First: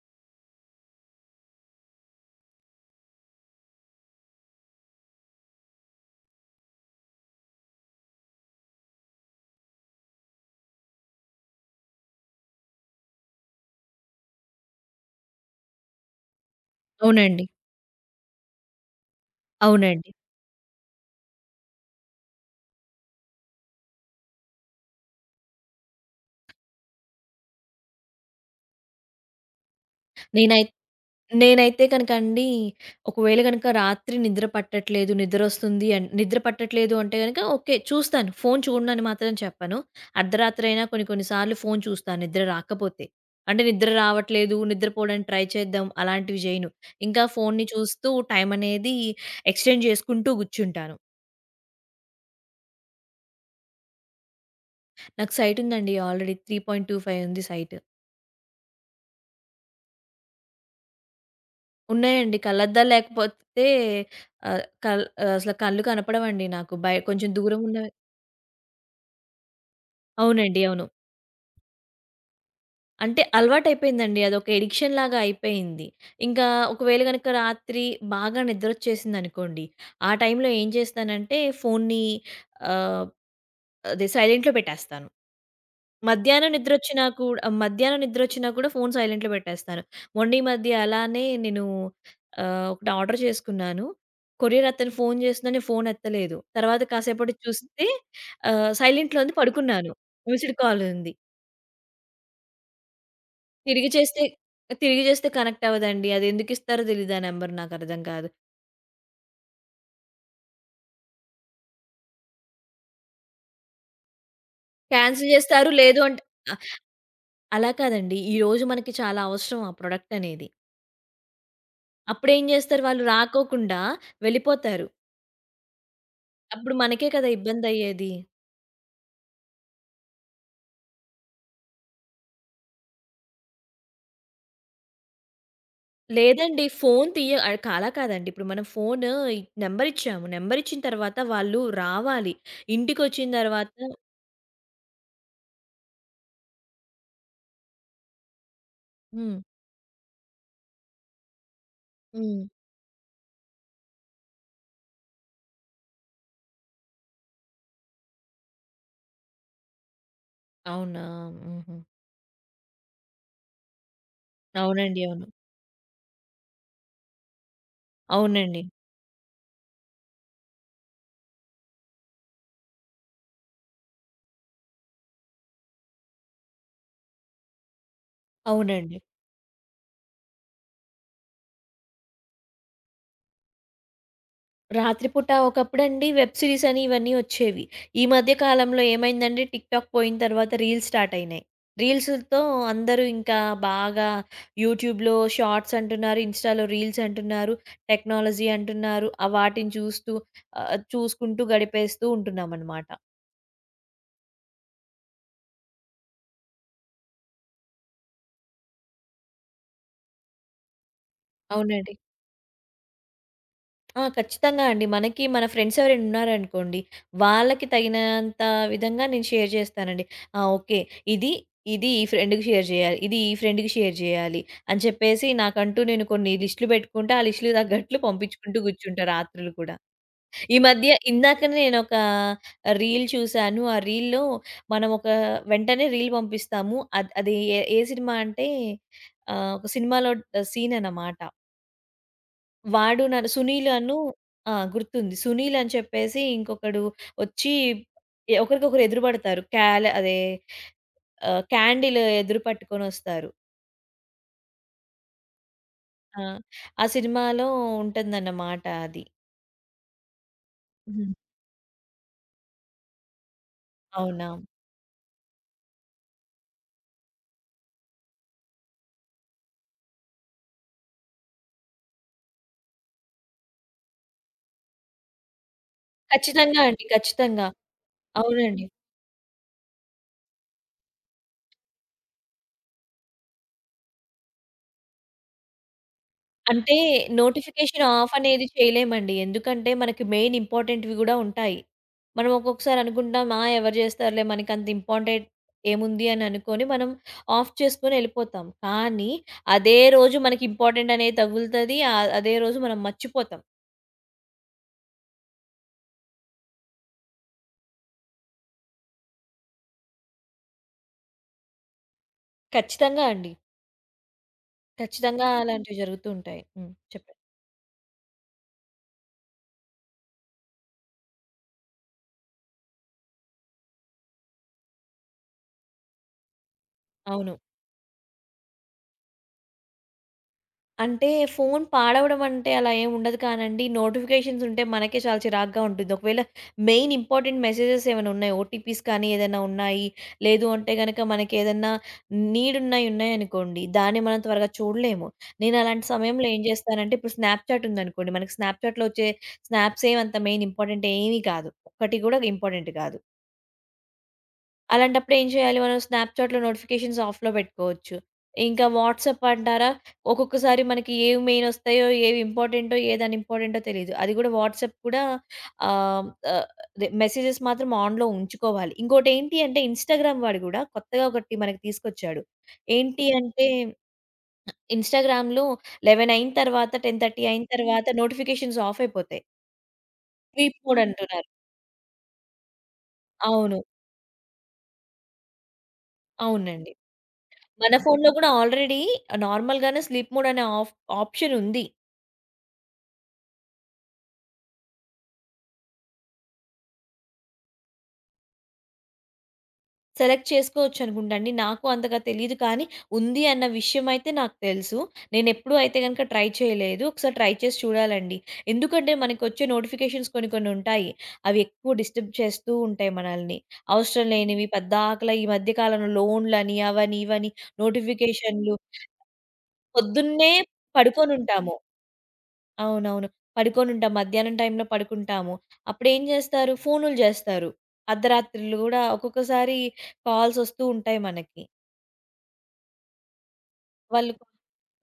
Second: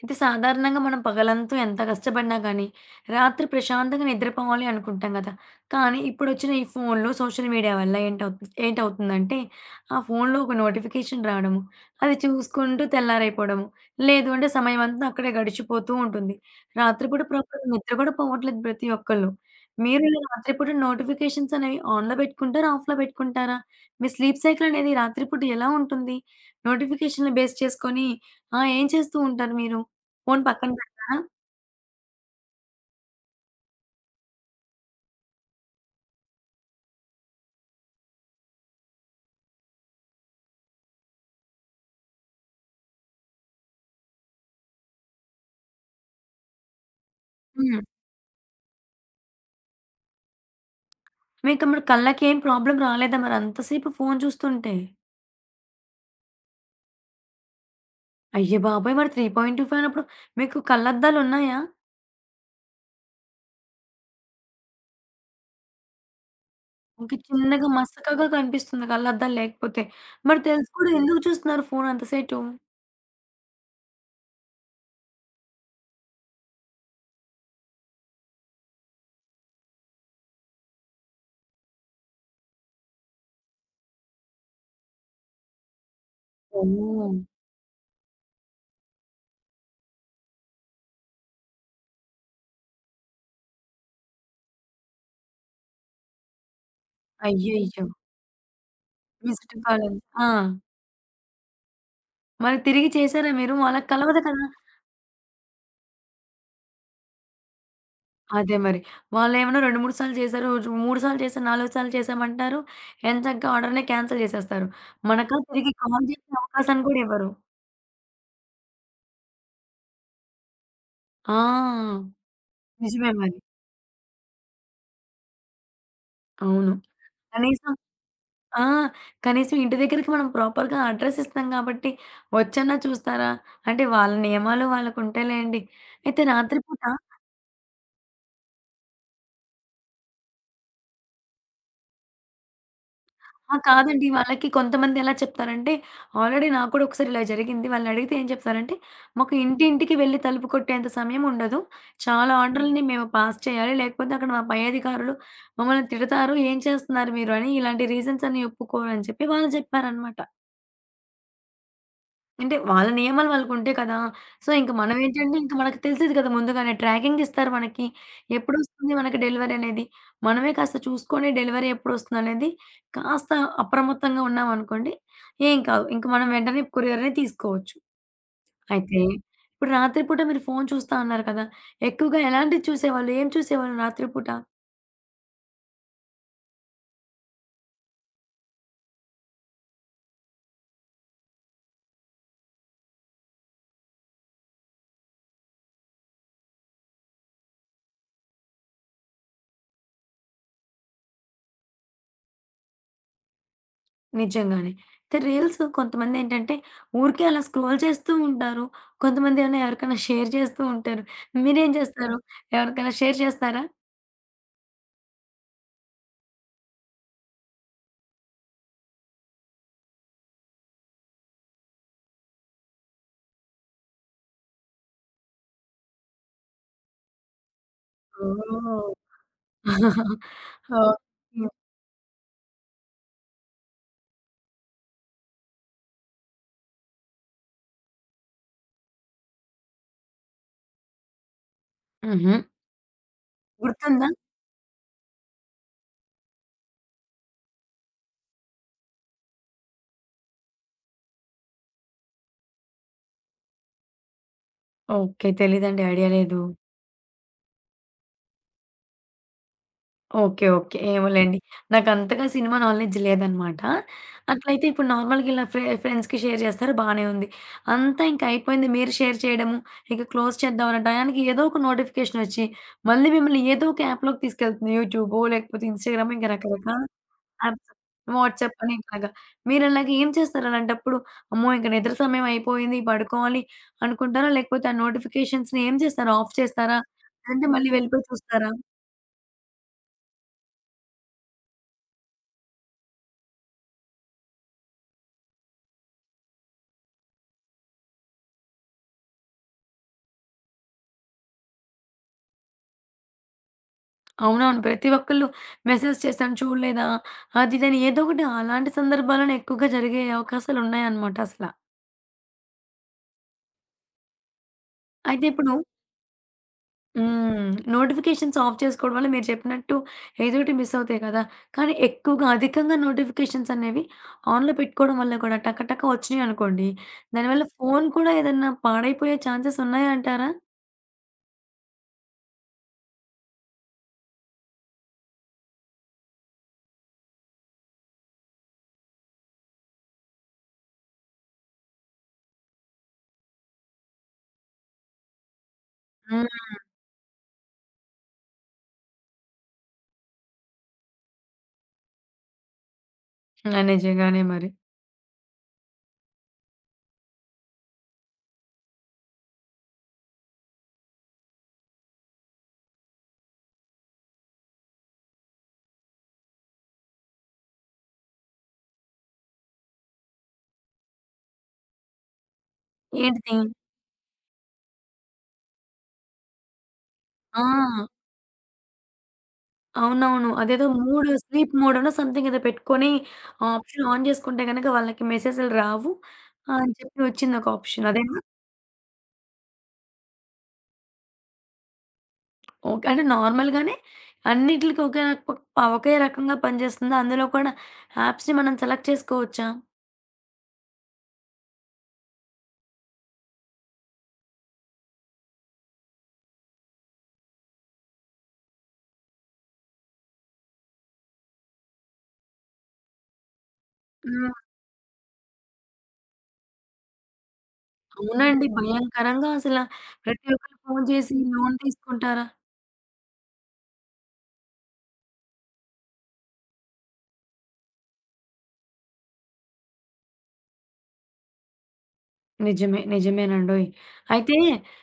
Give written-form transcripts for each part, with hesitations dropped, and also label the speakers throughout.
Speaker 1: అయితే సాధారణంగా మనం పగలంతా ఎంత కష్టపడినా కానీ, రాత్రి ప్రశాంతంగా నిద్రపోవాలి అనుకుంటాం కదా! కానీ ఇప్పుడొచ్చిన ఈ ఫోన్లు, సోషల్ మీడియా వల్ల ఏంటవుతుందంటే, ఆ ఫోన్‌లో ఒక నోటిఫికేషన్ రావడము, అది చూసుకుంటూ తెల్లారైపోవడము, లేదు అంటే సమయం అంతా అక్కడే గడిచిపోతూ ఉంటుంది. రాత్రిపూట
Speaker 2: అవునండి.
Speaker 1: ప్రాపర్ నిద్ర కూడా పోవట్లేదు ప్రతి ఒక్కళ్ళు. మీరు
Speaker 2: అవునండి.
Speaker 1: ఇలా రాత్రిపూట నోటిఫికేషన్స్ అనేవి ఆన్‌లో పెట్టుకుంటారా? ఆఫ్‌లో పెట్టుకుంటారా? మీ స్లీప్ సైకిల్ అనేది రాత్రిపూట ఎలా ఉంటుంది? నోటిఫికేషన్‌లు బేస్ చేసుకొని ఆ! ఏం చేస్తూ ఉంటారు మీరు? ఫోను
Speaker 2: నేనై
Speaker 1: పక్కన పెట్టారా?
Speaker 2: నేనైతే గనక అండి, ఒకవేళ గనక రాత్రి నిద్ర పట్టట్లేదు, నిద్ర పట్టట్లేదు అంటే గనక ఓకే. చూస్తాను. ఫోను చూడనని మాత్రం చెప్పను. అర్ధరాత్రైనా కొన్ని కొన్ని సార్లు ఫోను చూస్తాను నిద్ర రాకపోతే. అంటే నిద్ర రావట్లేదు, నిద్రపోవడానికి ట్రై చేద్దాం అలాంటివి జేయను. ఇంకా ఫోనుని
Speaker 1: హ్మ్.
Speaker 2: చూస్తూ టైం అనేది ఎక్స్‌టెండ్ జేసుకుంటూ గూర్చుంటాను.
Speaker 1: మీకు మరి కళ్ళకేం ప్రాబ్లమ్ రాలేదా మరి అంతసేపు ఫోను చూస్తుంటే?
Speaker 2: నాకు సైటుందండి ఆల్రెడీ 3.25 ఉంది సైట్.
Speaker 1: అయ్య బాబోయ్! మరి 3.25 అన్నప్పుడు మీకు కళ్ళద్దాలున్నాయా?
Speaker 2: ఉన్నాయండి. కళ్ళద్దాలు లేకపోతే అసలు కళ్ళు కనపడవండి నాకు.
Speaker 1: ఇంకా
Speaker 2: కొంచెం దూరం
Speaker 1: చిన్నగా
Speaker 2: ఉన్న
Speaker 1: మసకగా కనిపిస్తుంది కళ్ళద్దాలు లేకపోతే. మరి
Speaker 2: అవునండి.
Speaker 1: తెలిసి
Speaker 2: అవును.
Speaker 1: కూడా ఎందుకు చూస్తున్నారు ఫోను అంత సేటు?
Speaker 2: అంటే అలవాటయిపోయిందండి. అదొక ఎడిక్షన్ లాగా అయిపోయింది. ఇంకా ఒకవేళ గనక రాత్రి బాగా నిద్రొచ్చేసిందనుకోండి, ఆ టైంలో ఏం చేస్తానంటే ఫోన్ని ఆహ్, అదే సైలెంట్‌లో పెట్టేస్తాను.
Speaker 1: ఓహ్!
Speaker 2: మధ్యాహ్నం నిద్రొచ్చినా కూడా ఫోను సైలెంట్‌లో పెట్టేస్తాను. మొన్న ఈ మధ్య అలానే నేను ఒకటి ఆర్డర్ చేసుకున్నాను. కొరియర్ అతను ఫోను చేస్తున్నా నేను ఫోను ఎత్తలేదు. తర్వాత కాసేపటికి
Speaker 1: అయ్యయ్యో!
Speaker 2: చూస్తే సైలెంట్‌లో ఉంది
Speaker 1: విజిటింగ్
Speaker 2: పడుకున్నాను.
Speaker 1: కాలేజ్. ఆ!
Speaker 2: మిస్డ్ కాల్ ఉంది.
Speaker 1: మరి తిరిగి చేసారా మీరు? వాళ్ళకి
Speaker 2: తిరిగి
Speaker 1: కలవదు
Speaker 2: చేస్తే
Speaker 1: కదా!
Speaker 2: తిరిగి చేస్తే కనెక్ట్ అవ్వదండి. అది ఎందుకు ఇస్తారో తెలీదు ఆ నంబర్ నాకర్థం కాదు.
Speaker 1: అదే మరి. వాళ్ళేమన్నా 2, 3 సార్లు చేశారు. రోజు 3 సార్లు చేశారు, 4 సార్లు చేశామంటారు. ఎంచక్కా ఆర్డర్‌నే క్యాన్సిల్ చేసేస్తారు.
Speaker 2: క్యాన్సిల్
Speaker 1: మనకలా
Speaker 2: చేస్తారు.
Speaker 1: తిరిగి
Speaker 2: లేదు
Speaker 1: కాల్
Speaker 2: అంటే
Speaker 1: చేసే
Speaker 2: అ
Speaker 1: అవకాశాన్ని కూడా ఇవ్వరు.
Speaker 2: అలా కాదండి. ఈరోజు మనకి చాలా అవసరం ఆ ప్రొడక్ట్ అనేది.
Speaker 1: ఆ!
Speaker 2: అప్పుడేం చేస్తారు వాళ్ళు
Speaker 1: నిజమే మరి.
Speaker 2: రాకోకుండా వెళ్ళిపోతారు.
Speaker 1: అవును.
Speaker 2: అప్పుడు మనకే కదా
Speaker 1: కనీసం
Speaker 2: ఇబ్బందయ్యేది.
Speaker 1: ఆ! కనీసం ఇంటి దగ్గరికి మనం ప్రాపర్‌గా అడ్రెస్ ఇస్తాం కాబట్టి, వచ్చన్నా చూస్తారా? అంటే వాళ్ళ నియమాలు వాళ్ళకుంటాయిలెండి. అయితే రాత్రి
Speaker 2: లేదండి.
Speaker 1: పూట.
Speaker 2: అలా కాదండి. ఇప్పుడు మనం ఫోను నంబర్ ఇచ్చాము. నంబర్ ఇచ్చిన తర్వాత వాళ్ళు రావాలి. ఇంటికొచ్చిన
Speaker 1: ఆ!
Speaker 2: తర్వాత
Speaker 1: కాదండి. వాళ్ళకి కొంతమంది ఎలా చెప్తారంటే, ఆల్రెడీ నాకు కూడా ఒకసారి ఇలా జరిగింది. వాళ్ళనడిగితే ఏం చెప్తారంటే, "మాకు
Speaker 2: హ్మ్.
Speaker 1: ఇంటింటికి వెళ్లి తలుపు కొట్టేంత సమయం ఉండదు. చాలా
Speaker 2: హ్మ్.
Speaker 1: ఆర్డర్‌లని మేము పాస్ చేయాలి. లేకపోతే అక్కడ మా పై అధికారులు మమ్మల్ని తిడతారు. ఏం చేస్తున్నారు మీరు?" అని ఇలాంటి రీజన్స్ అన్ని ఒప్పుకోరు అని చెప్పి వాళ్ళు చెప్పారనమాట.
Speaker 2: అవునా! హుహు.
Speaker 1: అంటే వాళ్ళ నియమాలు వాళ్ళకుంటాయి కదా! సో, ఇంక
Speaker 2: అవునండి. అవును.
Speaker 1: మనమేంటంటే ఇంక మనకు తెలిసేది కదా! ముందుగానే ట్రాకింగ్ ఇస్తారు మనకి.
Speaker 2: అవునండి.
Speaker 1: ఎప్పుడొస్తుంది మనకి డెలివరీ అనేది. మనమే కాస్త చూసుకొని డెలివరీ ఎప్పుడొస్తుందనేది కాస్త అప్రమత్తంగా ఉన్నామనుకోండి, ఏం కాదు. ఇంక మనం వెంటనే కొరియర్‌ని తీసుకోవచ్చు.
Speaker 2: అవునండి.
Speaker 1: అయితే ఇప్పుడు రాత్రి పూట మీరు ఫోను చూస్తా అన్నారు కదా! ఎక్కువగా ఎలాంటివి చూసేవాళ్ళు? ఏం చూసేవాళ్ళు రాత్రి పూట?
Speaker 2: రాత్రిపూట ఒకప్పుడండి వెబ్ సిరీస్ అని ఇవన్నీ వచ్చేవి. ఈ మధ్య కాలంలో ఏమైందంటే టిక్‌టాక్ పోయిన తర్వాత రీల్స్ స్టార్ట్ అయినాయి. రీల్స్‌తో అందరూ ఇంకా బాగా యూట్యూబ్‌లో షార్ట్స్ అంటున్నారు, ఇన్‌స్టాలో రీల్స్ అంటున్నారు, టెక్నాలజీ అంటున్నారు. ఆ వాటిని చూస్తూ చూసుకుంటూ గడిపేస్తూ ఉంటున్నామనమాట.
Speaker 1: నిజంగానే. అయితే రీల్స్ కొంతమందేంటంటే ఊరికే అలా స్క్రోల్ చేస్తూ ఉంటారు. కొంతమందేమో ఎవరికైనా షేర్ చేస్తూ ఉంటారు. మీరేం
Speaker 2: అవునండి.
Speaker 1: చేస్తారు? ఎవరికైనా షేర్ చేస్తారా?
Speaker 2: ఆ! ఖచ్చితంగా అండి. మనకి మన ఫ్రెండ్స్ ఎవరైనా ఉన్నారనుకోండి, వాళ్ళకి తగినంత విధంగా నేను షేర్ చేస్తానండి. ఆ! ఓకే. ఇది, ఇది ఈ ఫ్రెండ్‌కి షేర్ చేయాలి. ఇది ఈ ఫ్రెండ్‌కి షేర్ చేయాలి. అని చెప్పేసి నాకంటూ నేను కొన్ని లిస్టులు పెట్టుకుంటా. ఆ లిస్టులకి తగ్గట్లు పంపించుకుంటూ
Speaker 1: ఓహ్!
Speaker 2: కూర్చుంటా రాత్రులు కూడా. ఈ మధ్య
Speaker 1: ఓకే.
Speaker 2: ఇందాకనే నేనొక రీల్ చూశాను. ఆ రీల్‌లో మనం ఒక వెంటనే రీల్ పంపిస్తాము. అది ఏ ఏ సినిమా అంటే ఒక సినిమాలో సీన్ అన్నమాట.
Speaker 1: హుహు.
Speaker 2: వాడు నన్ను 'సునీల్' అను
Speaker 1: గుర్తుందా?
Speaker 2: ఆ! గుర్తుంది. 'సునీల్' అని చెప్పేసి ఇంకొకడు వచ్చి ఒకరికొకరు ఎదురు పడతారు. క్యాండిల్ ఎదురు పట్టుకొనొస్తారు.
Speaker 1: ఓకే. తెలీదండి. ఐడియా
Speaker 2: ఆ!
Speaker 1: లేదు.
Speaker 2: ఆ సినిమాలో ఉంటుందన్నమాట అది.
Speaker 1: ఓకే. ఓకే.
Speaker 2: హ్మ్.
Speaker 1: ఏమోలెండి. నాకంతగా సినిమా నాలెడ్జ్ లేదనమాట.
Speaker 2: అవునా!
Speaker 1: అట్లయితే ఇప్పుడు నార్మల్‌గా ఇలా ఫ్రెండ్స్‌కి షేర్ జేస్తారు బానే ఉంది. అంతా ఇంక అయిపోయింది మీరు షేర్ చేయడము, ఇక క్లోజ్ చేద్దాం అనే టయానికి ఏదో ఒక నోటిఫికేషనొచ్చి, మళ్ళీ మిమ్మల్ని ఏదో ఒక యాప్‌లోకి తీసుకెళ్తుంది. యూట్యూబో, లేకపోతే ఇన్‌స్టాగ్రామో ఇంక
Speaker 2: ఖచ్చితంగా
Speaker 1: రకరకాల
Speaker 2: అండి. ఖచ్చితంగా.
Speaker 1: యాప్స్. వాట్సాప్
Speaker 2: అవునండి.
Speaker 1: అని ఇట్లాగా. మీరలాగ ఏం చేస్తారు అలాంటప్పుడు? అమ్మో! ఇంక నిద్ర సమయం అయిపోయింది పడుకోవాలి అనుకుంటారా? లేకపోతే ఆ నోటిఫికేషన్స్‌ని ఏం చేస్తారు? ఆఫ్
Speaker 2: అంటే
Speaker 1: చేస్తారా? లేదంటే మళ్ళీ
Speaker 2: నోటిఫికేషన్
Speaker 1: వెళ్ళిపోయి
Speaker 2: ఆఫ్ అనేది
Speaker 1: చూస్తారా?
Speaker 2: చేయలేమండి. ఎందుకంటే మనకి మెయిన్ ఇంపార్టెంట్‌వి గూడా ఉంటాయి. మనం ఒక్కొక్కసారి అనుకుంటాం, "ఆ! ఎవరు జేస్తారులే మనకంత ఇంపార్టెంట్ ఏముంది" అని అనుకోని మనం ఆఫ్ చేసుకొని ఎళ్ళిపోతాం. కానీ అదే రోజు మనకి ఇంపార్టెంట్ అనేది తగులుతది. అదే రోజు మనం మర్చిపోతాం.
Speaker 1: అవునవును. ప్రతి ఒక్కళ్ళు మెసేజ్ చేశాను చూడలేదా? అది ఇదని ఏదో ఒకటి అలాంటి సందర్భాలను ఎక్కువగా జరిగే అవకాశాలున్నాయన్నమాట అసల.
Speaker 2: ఖచ్చితంగా అండి.
Speaker 1: అయితే
Speaker 2: ఖచ్చితంగా
Speaker 1: ఇప్పుడు
Speaker 2: అలాంటివి జరుగుతూ ఉంటాయి. హ్మ్. చెప్పండి.
Speaker 1: హ్మ్. నోటిఫికేషన్స్ ఆఫ్ చేసుకోవడం వల్ల మీరు చెప్పినట్టు ఏదో ఒకటి మిస్ అవుతాయి కదా! కానీ ఎక్కువగా అధికంగా నోటిఫికేషన్స్ అనేవి ఆన్‌లో పెట్టుకోవడం వల్ల కూడా టక టక వచ్చినాయనుకోండి.
Speaker 2: అవును.
Speaker 1: దానివల్ల ఫోను కూడా ఏదన్నా పాడైపోయే ఛాన్సెస్ ఉన్నాయంటారా?
Speaker 2: అంటే ఫోను పాడవడం అంటే అలా ఏమి ఉండదు కానండి. నోటిఫికేషన్స్ ఉంటే మనకే చాలా చిరాకుగా ఉంటుంది. ఒకవేళ మెయిన్ ఇంపార్టెంట్ మెసేజెస్ ఏమైనా ఉన్నాయి. ఓటీపీస్ కానీ ఏదైనా ఉన్నాయి. లేదు అంటే గనక మనకేదన్నా నీడ్ ఉన్నాయనుకోండి. దాన్ని మనం త్వరగా చూడలేము. నేను అలాంటి సమయంలో ఏం
Speaker 1: హ్మ్.
Speaker 2: చేస్తానంటే ఇప్పుడు స్నాప్‌చాట్ ఉందనుకోండి. మనకి స్నాప్‌చాట్‌లో వచ్చే స్నాప్స్ ఏమి అంత మెయిన్ ఇంపార్టెంట్ ఏమీ కాదు. ఒక్కటి కూడా ఇంపార్టెంట్ కాదు.
Speaker 1: ఆ! నిజంగానే మరి.
Speaker 2: అలాంటప్పుడు ఏం చేయాలి మనం స్నాప్‌చాట్‌లో నోటిఫికేషన్స్ ఆఫ్‌లో పెట్టుకోవచ్చు. ఇంకా వాట్సాప్ అంటారా? ఒక్కొక్కసారి మనకి ఏవి మెయిల్ ఒస్తాయో, ఏవి ఇంపార్టెంటో, ఏది అన్‌ఇంపార్టెంటో తెలీదు. అది కూడా వాట్సాప్ కూడా ఆహ్, ఆహ్, అదే మెసేజెస్ మాత్రం ఆన్‌లో ఉంచుకోవాలి. ఇంకోటేంటి అంటే ఇన్‌స్టాగ్రామ్ వాడు గూడా కొత్తగా ఒకటి మనకి తీసుకొచ్చాడు. ఏంటి
Speaker 1: ఏంటిది?
Speaker 2: అంటే ఇన్‌స్టాగ్రామ్‌లో 11 అయిన తర్వాత 10:30
Speaker 1: ఆ!
Speaker 2: అయిన తర్వాత నోటిఫికేషన్స్ ఆఫ్ అయిపోతాయి.
Speaker 1: అవునవును.
Speaker 2: స్లీప్
Speaker 1: అదేదో
Speaker 2: మోడ్ అంటున్నారు.
Speaker 1: స్లీప్ మోడనో సంథింగ్ ఏదో పెట్టుకొని ఆ
Speaker 2: అవును.
Speaker 1: ఆప్షన్ ఆన్ చేసుకుంటే గనక వాళ్ళకి మెసేజ్‌లు రావు ఆ,
Speaker 2: అవునండి.
Speaker 1: అని చెప్పి వచ్చిందొక
Speaker 2: మన
Speaker 1: ఆప్షన్.
Speaker 2: ఫోన్‌లో
Speaker 1: అదేనా?
Speaker 2: కూడా ఆల్రెడీ నార్మల్‌గానే స్లీప్ మోడ్ అనే ఆఫ్ ఆప్షన్ ఉంది.
Speaker 1: ఓకే. అంటే నార్మల్‌గానే అన్నిట్లకి ఒకే రకంగా పనిచేస్తుందా? అందులో కూడా యాప్స్‌ని మనం సెలెక్ట్ చేసుకోవచ్చా?
Speaker 2: సెలెక్ట్ చేసుకోవచ్చు అనుకుంటా అండి. నాకు అంతగా తెలీదు కానీ, ఉంది అన్న విషయం అయితే నాకు తెలుసు. నేనెప్పుడూ అయితే గనుక ట్రై చేయలేదు. ఒకసారి ట్రై చేసి చూడాలండి. ఎందుకంటే మనకొచ్చే నోటిఫికేషన్స్ కొన్ని కొన్ని ఉంటాయి. అవి ఎక్కువ డిస్టర్బ్ చేస్తూ ఉంటాయి మనల్ని. అవసరం
Speaker 1: హ్మ్.
Speaker 2: లేనివి పద్దాకల ఈ మధ్య కాలంలో లోన్‌లని అవని ఇవని
Speaker 1: అవునండి.
Speaker 2: నోటిఫికేషన్‌లు
Speaker 1: భయంకరంగా అసల ప్రతి
Speaker 2: పొద్దున్నే
Speaker 1: ఒక్కళ్ళు ఫోను చేసి
Speaker 2: పడుకొనుంటాము.
Speaker 1: లోన్ తీసుకుంటారా?
Speaker 2: అవునవును. పడుకోనుంటాం. మధ్యాహ్నం టైంలో పడుకుంటాము. అప్పుడేం జేస్తారు, ఫోనులు జేస్తారు. అర్ధరాత్రులు గూడా ఒక్కొక్కసారి కాల్సొస్తూ ఉంటాయి మనకి.
Speaker 1: నిజమే. నిజమేనండోయ్!
Speaker 2: వాళ్ళు
Speaker 1: అయితే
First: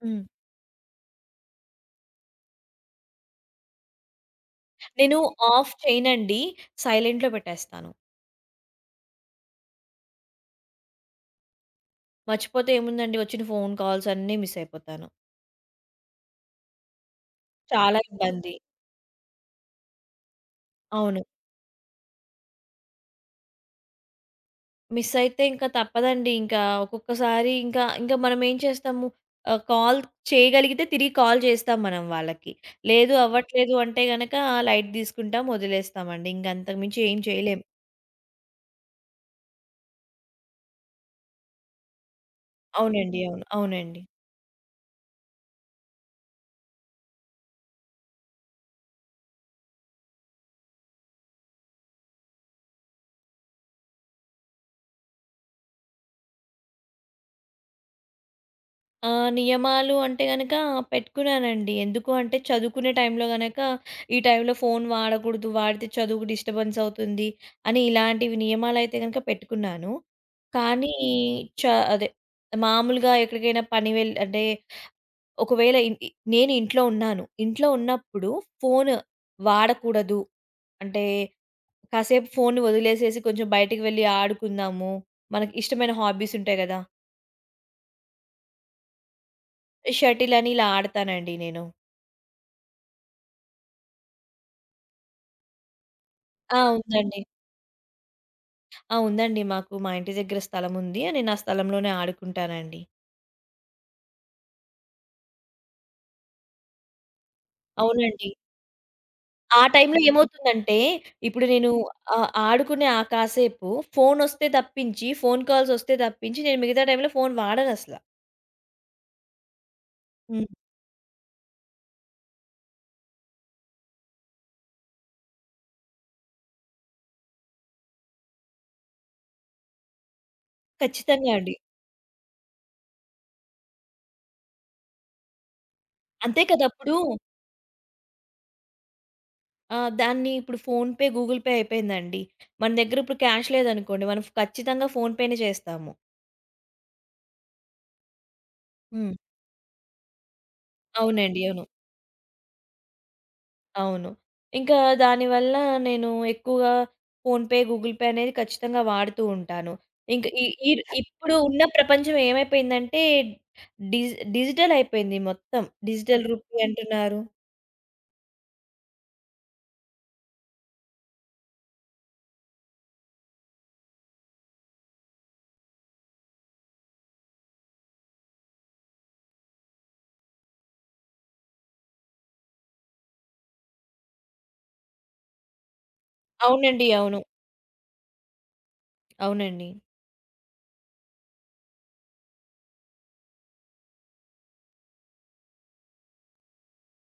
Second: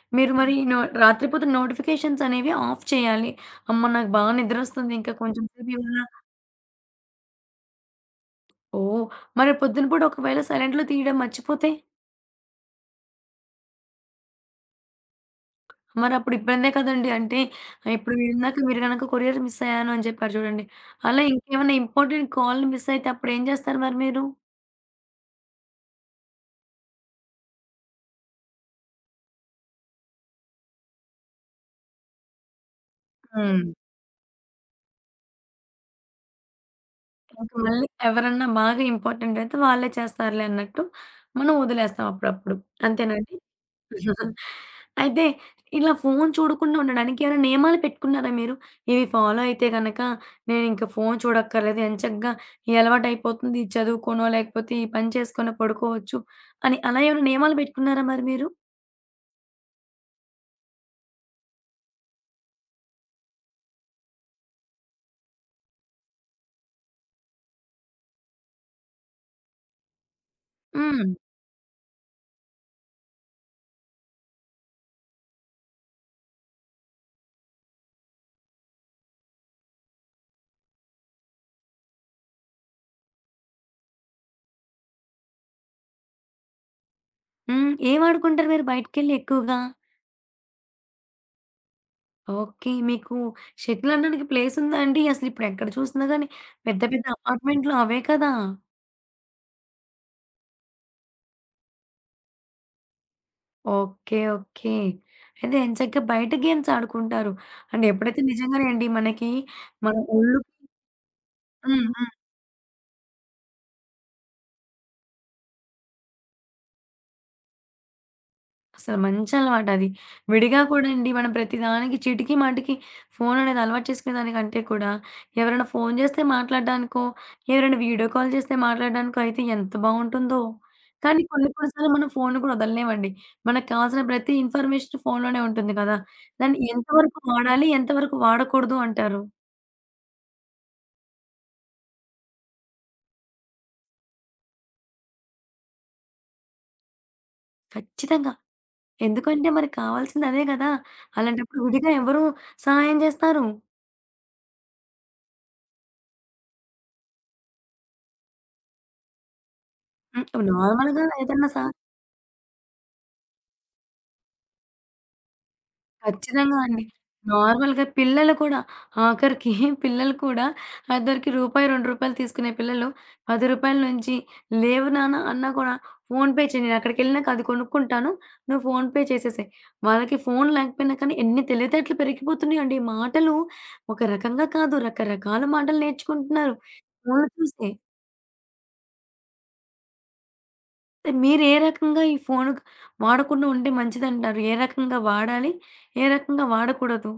Speaker 2: హ్మ్.
Speaker 1: మీరు మరి నో రాత్రిపూట నోటిఫికేషన్స్ అనేవి ఆఫ్ చేయాలి. అమ్మ! నాకు బాగా నిద్రొస్తుంది. ఇంకా
Speaker 2: నేను
Speaker 1: కొంచెం సేపు
Speaker 2: ఆఫ్
Speaker 1: ఇవాళ.
Speaker 2: చేయనండి. సైలెంట్‌లో పెట్టేస్తాను.
Speaker 1: ఓహ్! మరి పొద్దున పూట ఒకవేళ సైలెంట్‌లో తీయడం మర్చిపోతే?
Speaker 2: మర్చిపోతే ఏముందండి, వచ్చిన ఫోను కాల్స్ అన్నీ మిస్ అయిపోతాను.
Speaker 1: మరప్పుడు ఇబ్బందే కదండీ. అంటే
Speaker 2: చాలా
Speaker 1: ఇప్పుడు
Speaker 2: ఇబ్బంది.
Speaker 1: ఇందాక మీరు గనక కొరియర్ మిస్ అయ్యాను అని చెప్పారు చూడండి.
Speaker 2: అవును.
Speaker 1: అలా ఇంకేమైనా ఇంపార్టెంట్ కాల్‌ని మిస్ అయితే అప్పుడేం చేస్తారు మరి మీరు?
Speaker 2: మిస్ అయితే ఇంకా తప్పదండి. ఇంకా ఒక్కొక్కసారి ఇంకా, ఇంకా మనం ఏం చేస్తాము కాల్ చేయగలిగితే తిరిగి కాల్ చేస్తాం మనం వాళ్ళకి. లేదు
Speaker 1: హ్మ్.
Speaker 2: అవ్వట్లేదు అంటే గనక లైట్ తీసుకుంటాం, వదిలేస్తామండి. ఇంక అంతకు మించి ఏం
Speaker 1: ఇంక
Speaker 2: చేయలేం.
Speaker 1: మళ్ళీ ఎవరన్నా బాగా ఇంపార్టెంట్ అయితే వాళ్ళే చేస్తారులే అన్నట్టు మనం వదిలేస్తాం అప్పుడప్పుడు. అంతేనా
Speaker 2: అవునండి.
Speaker 1: అండి?
Speaker 2: అవును. అవునండి.
Speaker 1: అయితే ఇలా ఫోను చూడకుండా ఉండడానికి ఏమైనా నియమాలు పెట్టుకున్నారా మీరు? ఇవి ఫాలో అయితే గనక నేనింక ఫోను చూడక్కర్లేదు. ఎంచక్కా ఈ అలవాటయిపోతుంది. ఇది చదువుకోనో, లేకపోతే ఈ పని చేసుకొనో పడుకోవచ్చు అని అలా ఏమైనా నియమాలు పెట్టుకున్నారా మరి మీరు?
Speaker 2: ఆ! నియమాలు అంటే గనక పెట్టుకున్నానండి. ఎందుకు అంటే చదువుకునే టైంలో గనక ఈ టైంలో ఫోను వాడకూడదు, వాడితే చదువుకు డిస్టర్బెన్స్ అవుతుంది అని ఇలాంటివి నియమాలైతే గనక పెట్టుకున్నాను. కానీ
Speaker 1: హ్మ్.
Speaker 2: చ అదే మామూలుగా ఎక్కడికైనా పని వెళ్ అంటే ఒకవేళ ఇన్ ఇ నేను ఇంట్లో ఉన్నాను. ఇంట్లో ఉన్నప్పుడు ఫోను వాడకూడదు. అంటే కాసేపు ఫోను వదిలేసేసి కొంచెం బయటికి వెళ్లి ఆడుకుందాము. మనకి ఇష్టమైన హాబీస్ ఉంటాయి గదా!
Speaker 1: హ్మ్. ఏం ఆడుకుంటారు మీరు బయటికెళ్ళి ఎక్కువగా?
Speaker 2: షటిల్ అని ఇలా ఆడతానండి నేను.
Speaker 1: ఓకే. మీకు షటిల్ ఆడడానికి ప్లేసుందా అండి? అసలిప్పుడెక్కడ చూసినా గానీ
Speaker 2: ఆ!
Speaker 1: పెద్ద పెద్ద
Speaker 2: ఉందండి.
Speaker 1: అపార్ట్‌మెంట్‌లో అవే కదా!
Speaker 2: ఆ! ఉందండి. మాకు మా ఇంటి దగ్గర స్థలం ఉంది. నేను ఆ స్థలంలోనే ఆడుకుంటానండి.
Speaker 1: ఓకే. ఓకే. అయితే ఎంచక్కా బయట గేమ్స్ ఆడుకుంటారు. అండ్ ఎప్పుడైతే
Speaker 2: అవునండి.
Speaker 1: నిజంగానండి మనకి
Speaker 2: ఆ
Speaker 1: మన
Speaker 2: టైంలో
Speaker 1: ఒళ్ళు.
Speaker 2: ఏమవుతుందంటే, ఇప్పుడు నేను
Speaker 1: హ్మ్. హ్మ్.
Speaker 2: ఆడుకునే ఆ కాసేపు ఫోను కాల్సొస్తే తప్పించి, నేను మిగతా టైంలో ఫోను వాడనసల.
Speaker 1: అసలు మంచి అలవాటది.
Speaker 2: హ్మ్.
Speaker 1: విడిగా కూడా అండి మనం ప్రతిదానికి చీటికి మాటికి ఫోన్ అనేది అలవాటు చేసుకునే దానికంటే కూడా ఎవరైనా ఫోన్ చేస్తే మాట్లాడడానికో, ఎవరైనా వీడియో కాల్ చేస్తే మాట్లాడడానికో అయితే ఎంత బావుంటుందో. కానీ
Speaker 2: ఖచ్చితంగా
Speaker 1: కొన్ని
Speaker 2: అండి.
Speaker 1: కొన్ని సార్లు మనం ఫోన్‌ని కూడా వదలలేమండి. మనకు కావాల్సిన ప్రతి ఇన్ఫర్మేషన్ ఫోన్‌లోనే ఉంటుంది కదా!
Speaker 2: అంతే
Speaker 1: దాన్ని
Speaker 2: కదా! అప్పుడు
Speaker 1: ఎంతవరకు వాడాలి? ఎంతవరకు వాడకూడదు అంటారు?
Speaker 2: దాన్ని ఇప్పుడు ఫోన్‌పే, గూగుల్ పే అయిపోయిందండి. మన దగ్గర ఇప్పుడు క్యాష్ లేదనుకోండి, మనం ఖచ్చితంగా ఫోన్‌పేనే చేస్తాము.
Speaker 1: ఖచ్చితంగా.
Speaker 2: హ్మ్.
Speaker 1: ఎందుకంటే మరి కావాల్సింది అదే గదా!
Speaker 2: అవునండి.
Speaker 1: అలాంటప్పుడు
Speaker 2: అవును.
Speaker 1: విడిగా ఎవరు సహాయం జేస్తారు?
Speaker 2: అవును. ఇంకా దానివల్ల నేను ఎక్కువగా ఫోన్‌పే, గూగుల్ పే అనేది ఖచ్చితంగా వాడుతూ ఉంటాను.
Speaker 1: హ్మ్.
Speaker 2: ఇంక ఈ ఈ
Speaker 1: నార్మల్‌గా
Speaker 2: ఇప్పుడు
Speaker 1: ఏదన్నా
Speaker 2: ఉన్న ప్రపంచం ఏమైపోయిందంటే డిజిటల్ అయిపోయింది మొత్తం. డిజిటల్ రూపీ
Speaker 1: ఖచ్చితంగా అండి.
Speaker 2: అంటున్నారు.
Speaker 1: నార్మల్‌గా పిల్లలు కూడా ఆఖరికి పిల్లలు కూడా ఆఖరికి రూపాయి, రూ. 2 తీసుకునే పిల్లలు రూ. 10 నుంచి "లేవు నాన్న" అన్నా కూడా ఫోన్‌పే చెయ్యి. నేనక్కడికెళ్ళినాక అది కొనుక్కుంటాను. నువ్వు ఫోన్‌పే చేసేసేయి. వాళ్ళకి ఫోన్ లేకపోయినా కానీ ఎన్ని తెలివితేటలు పెరిగిపోతున్నాయండి. మాటలు ఒక రకంగా కాదు రకరకాల మాటలు నేర్చుకుంటున్నారు
Speaker 2: అవునండి. అవును.
Speaker 1: ఫోన్లు చూసే.
Speaker 2: అవునండి.
Speaker 1: మీరు ఏ రకంగా ఈ ఫోను వాడకుండా ఉంటే మంచిదంటారు? ఏ రకంగా వాడాలి? ఏ రకంగా వాడకూడదు?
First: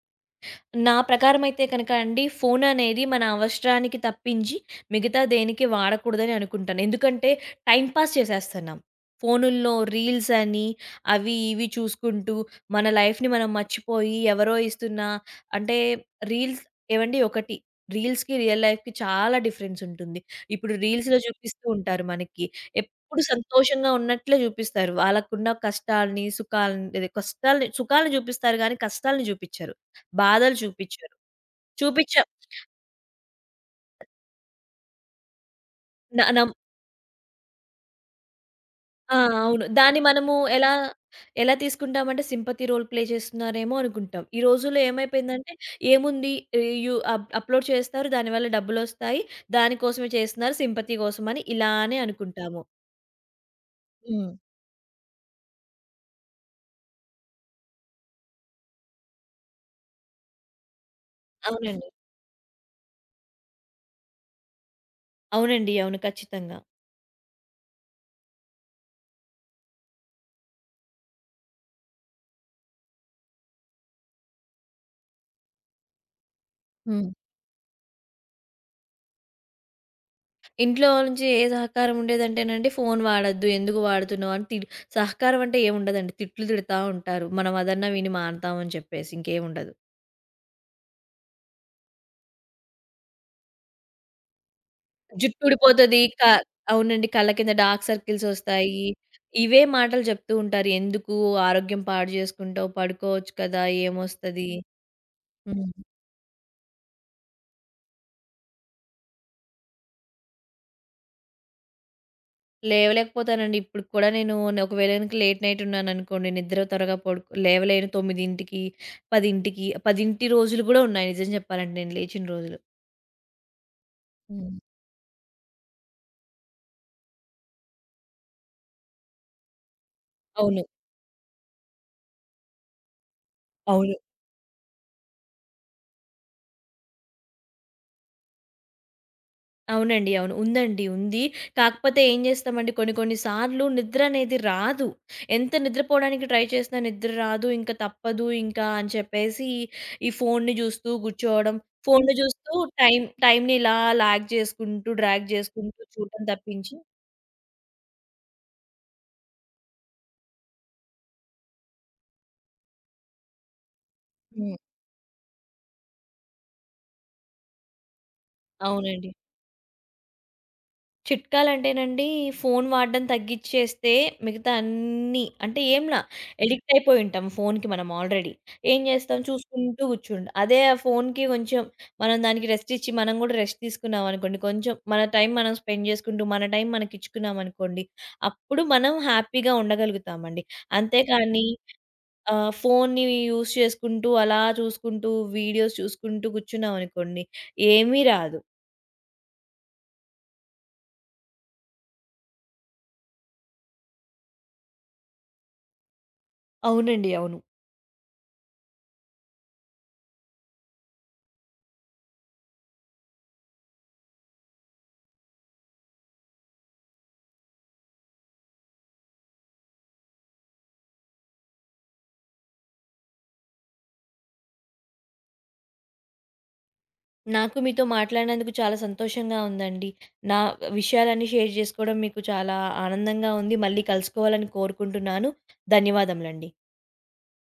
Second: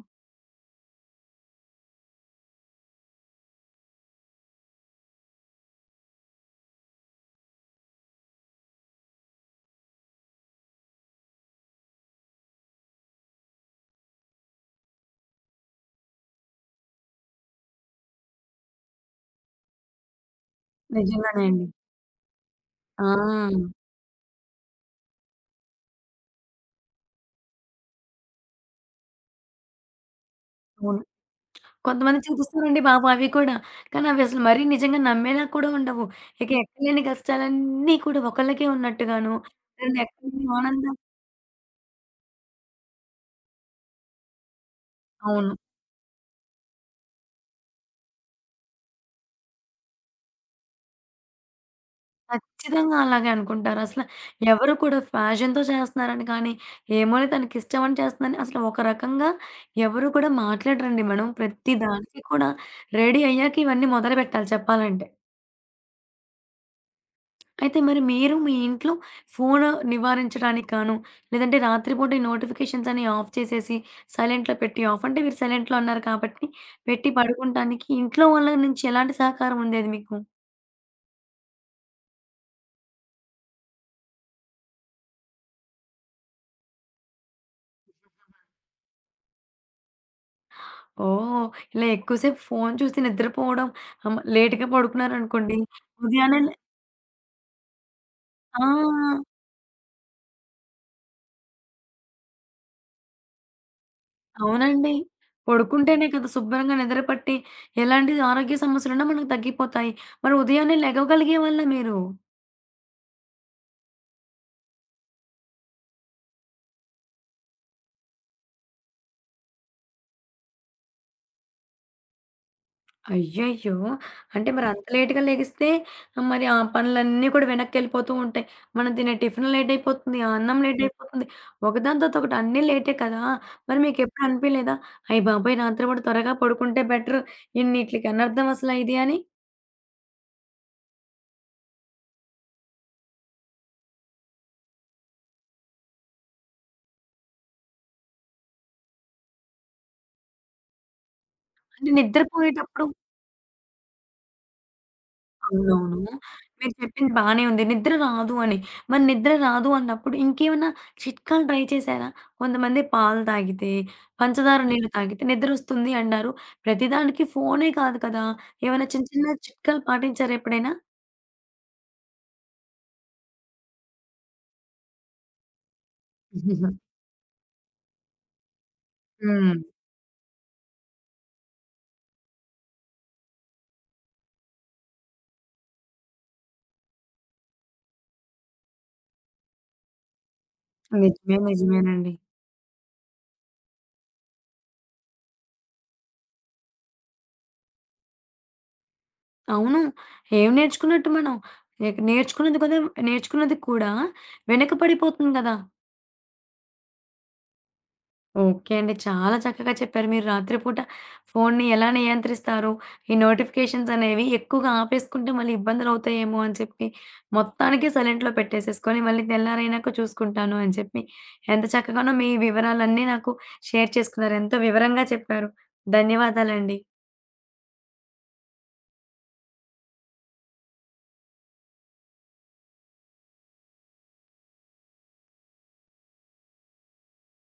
Speaker 2: నా ప్రకారమైతే కనుక అండి, ఫోననేది మన అవసరానికి తప్పించి, మిగతా దేనికి వాడకూడదని అనుకుంటాను. ఎందుకంటే, టైం పాస్ చేసేస్తన్నాం. ఫోనుల్లో రీల్స్ అని, అవి ఇవి చూసుకుంటూ, మన లైఫ్‌ని మనం మర్చిపోయి, ఎవరో ఇస్తున్న అంటే, రీల్స్ ఏవండీ ఒకటి, రీల్స్‌కి, రియల్ లైఫ్‌కి చాలా డిఫరెన్స్ ఉంటుంది. ఇప్పుడు రీల్స్‌లో
Speaker 1: నిజంగానే అండి.
Speaker 2: చూపిస్తూ ఉంటారు మనకి. ఎప్పుడు
Speaker 1: ఆ!
Speaker 2: సంతోషంగా ఉన్నట్లే చూపిస్తారు. వాళ్ళకున్న కష్టాల్ని, సుఖాల్ని అదే కష్టాల్ని సుఖాల్ని చూపిస్తారు గానీ, కష్టాల్ని చూపిచ్చరు. బాధలు
Speaker 1: అవును.
Speaker 2: చూపిచ్చారు.
Speaker 1: కొంతమంది
Speaker 2: చూపిచ్చాం.
Speaker 1: చూపిస్తారండి బాబు అవి కూడా. కానీ అవి అసలు మరీ నిజంగా నమ్మేలా కూడా ఉండవు.
Speaker 2: న
Speaker 1: ఇక
Speaker 2: నమ్
Speaker 1: ఎక్కడలేని కష్టాలన్నీ కూడా ఒకళ్ళకే
Speaker 2: ఆ!
Speaker 1: ఉన్నట్టుగాను,
Speaker 2: అవును.
Speaker 1: రెండు
Speaker 2: దాన్ని మనము
Speaker 1: ఎక్కడలేని
Speaker 2: ఎలా,
Speaker 1: ఆనందం.
Speaker 2: ఎలా తీసుకుంటామంటే సింపతి రోల్ ప్లే చేస్తున్నారేమో అనుకుంటాం. ఈ రోజుల్లో
Speaker 1: అవును.
Speaker 2: ఏమైపోయిందంటే ఏముంది ఈ యు అప్ అప్‌లోడ్ చేస్తారు. దానివల్ల డబ్బులొస్తాయి. దానికోసమే చేస్తున్నారు సింపతి కోసమని ఇలానే అనుకుంటాము.
Speaker 1: ఖచ్చితంగా అలాగే అనుకుంటారు. అసల
Speaker 2: హ్మ్.
Speaker 1: ఎవరు కూడా ఫ్యాషన్‌తో చేస్తున్నారని కానీ, ఏమోలే తనకిష్టమని చేస్తుందని అసలు ఒక రకంగా ఎవరు కూడా మాట్లాడరండి మనం. ప్రతి
Speaker 2: అవునండి.
Speaker 1: దానికి కూడా రెడీ అయ్యాక ఇవన్నీ మొదలుపెట్టాలి చెప్పాలంటే.
Speaker 2: అవునండి. అవును. ఖచ్చితంగా.
Speaker 1: అయితే మరి మీరు మీ ఇంట్లో ఫోను నివారించడానికి గాను, లేదంటే రాత్రిపూట ఈ నోటిఫికేషన్స్ అన్ని ఆఫ్ చేసేసి సైలెంట్‌లో పెట్టి ఆఫ్ అంటే మీరు సైలెంట్‌లో అన్నారు కాబట్టి
Speaker 2: హ్మ్.
Speaker 1: పెట్టి పడుకుంటానికి ఇంట్లో వాళ్ళ నుంచి ఎలాంటి సహకారం ఉండేది మీకు?
Speaker 2: ఇంట్లో నుంచి ఏ సహకారం ఉండేదంటేనండి ఫోను వాడొద్దు. ఎందుకు వాడుతున్నావు అని తిడ్ సహకారం అంటే ఏముండదండి. తిట్లు తిడతా ఉంటారు. మనం అదన్నా విని మానతామని చెప్పేసి ఇంకేముండదు.
Speaker 1: ఓహ్! ఇలా ఎక్కువసేపు ఫోను చూసి నిద్రపోవడం లేట్‌గా
Speaker 2: జుట్టు
Speaker 1: పడుకున్నారనుకోండి,
Speaker 2: ఊడిపోతది. క
Speaker 1: ఉదయాన్నే
Speaker 2: అవునండి. కళ్ళ కింద డార్క్ సర్కిల్స్
Speaker 1: ఆ!
Speaker 2: ఒస్తాయి. ఇవే మాటలు చెప్తూ ఉంటారు. "ఎందుకు ఆరోగ్యం పాడు జేసుకుంటావు? పడుకోవచ్చు కదా! ఏమొస్తది?"
Speaker 1: అవునండి.
Speaker 2: హ్మ్.
Speaker 1: పడుకుంటేనే కదా శుభ్రంగా నిద్ర పట్టి ఎలాంటి ఆరోగ్య సమస్యలున్నా మనకు తగ్గిపోతాయి. మరి ఉదయాన్నే లెగవగలిగే వాళ్ళా మీరు?
Speaker 2: లేవలేకపోతానండి. ఇప్పుడికి కూడా ఒకవేళ గనుక లేట్ నైట్ ఉన్నాననుకోండి, నిద్ర త్వరగా పడుకో లేవలేను 9కి, 10కి, 10 రోజులు గూడా ఉన్నాయి నిజం జెప్పాలంటే నేను లేచిన రోజులు.
Speaker 1: అయ్యయ్యో! అంటే
Speaker 2: హ్మ్.
Speaker 1: మరి అంత లేట్‌గా లెగిస్తే మరి ఆ పనులన్నీ కూడా వెనక్కెళ్ళిపోతూ ఉంటాయి. మనం తినే టిఫిన్ లేట్ అయిపోతుంది. ఆ అన్నం
Speaker 2: అవును.
Speaker 1: లేట్ అయిపోతుంది. ఒకదాని తర్వాత ఒకటి అన్నీ లేటే కదా! మరి
Speaker 2: అవును.
Speaker 1: మీకెప్పుడు అనిపియలేదా? అయ్య బాబోయ్! రాత్రి పూట త్వరగా పడుకుంటే బెటరు. ఇన్నిట్లికి అనర్థం అసల ఇది అని.
Speaker 2: అవునండి. అవును. ఉందండి. ఉంది. కాకపోతే ఏం జేస్తామండి కొన్ని కొన్ని సార్లు నిద్ర అనేది రాదు. ఎంత నిద్రపోవడానికి ట్రై చేసినా నిద్ర రాదు. ఇంక తప్పదు ఇంకా అని చెప్పేసి ఈ ఫోన్‌ని జూస్తూ గూర్చోవడం.
Speaker 1: అంటే
Speaker 2: ఫోన్‌ని జూస్తూ
Speaker 1: నిద్రపోయేటప్పుడు.
Speaker 2: టైంని ఇలా లాగ్ జేసుకుంటూ, డ్రాగ్ జేసుకుంటూ
Speaker 1: అవునవును.
Speaker 2: చూడడం
Speaker 1: మీరు
Speaker 2: తప్పించి
Speaker 1: చెప్పింది బానే ఉంది. నిద్ర రాదు అని. మరి నిద్ర రాదు అన్నప్పుడు ఇంకేమన్నా చిట్కాలు ట్రై చేశారా? కొంతమంది పాలు తాగితే,
Speaker 2: హ్మ్.
Speaker 1: పంచదార నీళ్ళు తాగితే నిద్రొస్తుంది అంటారు. ప్రతిదానికి ఫోనే కాదు కదా! ఏమైనా చిన్న
Speaker 2: అవునండి.
Speaker 1: చిన్న చిట్కాలు పాటించారా ఎప్పుడైనా?
Speaker 2: చిట్కాలంటేనండి, ఫోను వాడడం తగ్గిచ్చేస్తే మిగతా అన్నీ అంటే ఏంలా ఎడిక్ట్ అయిపోయి ఉంటాం ఫోనుకి మనం ఆల్రెడీ. ఏం చేస్తాం
Speaker 1: హ్మ్.
Speaker 2: చూసుకుంటూ కూర్చుంటాం. అదే ఆ ఫోనుకి కొంచెం మనం దానికి రెస్ట్ ఇచ్చి మనం గూడా రెస్ట్ తీసుకున్నామనుకోండి, కొంచెం మన టైం మనం స్పెండ్ చేసుకుంటూ, మన టైం మనకిచ్చుకున్నామనుకోండి, అప్పుడు మనం హ్యాపీగా ఉండగలుగుతామండి.
Speaker 1: నిజమే.
Speaker 2: అంతేకానీ
Speaker 1: నిజమేనండి.
Speaker 2: ఫోన్ని యూజ్ చేసుకుంటూ, అలా చూసుకుంటూ, వీడియోస్ చూసుకుంటూ కూర్చున్నామనుకోండి, ఏమీ రాదు.
Speaker 1: అవును. ఏం నేర్చుకున్నట్టు మనం? ఇక నేర్చుకున్నది కదా! నేర్చుకున్నది కూడా వెనక పడిపోతుంది కదా!
Speaker 2: అవునండి. అవును.
Speaker 1: ఓకే అండి. చాలా చక్కగా చెప్పారు. మీరు రాత్రిపూట ఫోన్‌ని ఎలా నియంత్రిస్తారు? ఈ నోటిఫికేషన్స్ అనేవి ఎక్కువగా ఆపేసుకుంటే మళ్ళీ ఇబ్బందులవుతాయేమో అని చెప్పి, మొత్తానికి సైలెంట్‌లో పెట్టేసేసుకొని మళ్ళీ తెల్లారైనాక చూసుకుంటాను అని చెప్పి, ఎంత చక్కగానో మీ వివరాలన్నీ నాకు షేర్ చేసుకున్నారు. ఎంతో వివరంగా చెప్పారు. ధన్యవాదాలండి.
Speaker 2: నాకు మీతో మాట్లాడినందుకు చాలా సంతోషంగా ఉందండి. నా విషయాలన్నీ షేర్ జేసుకోవడం మీకు చాలా ఆనందంగా ఉంది. మళ్ళీ కలుసుకోవాలని కోరుకుంటున్నాను. ధన్యవాదములండి.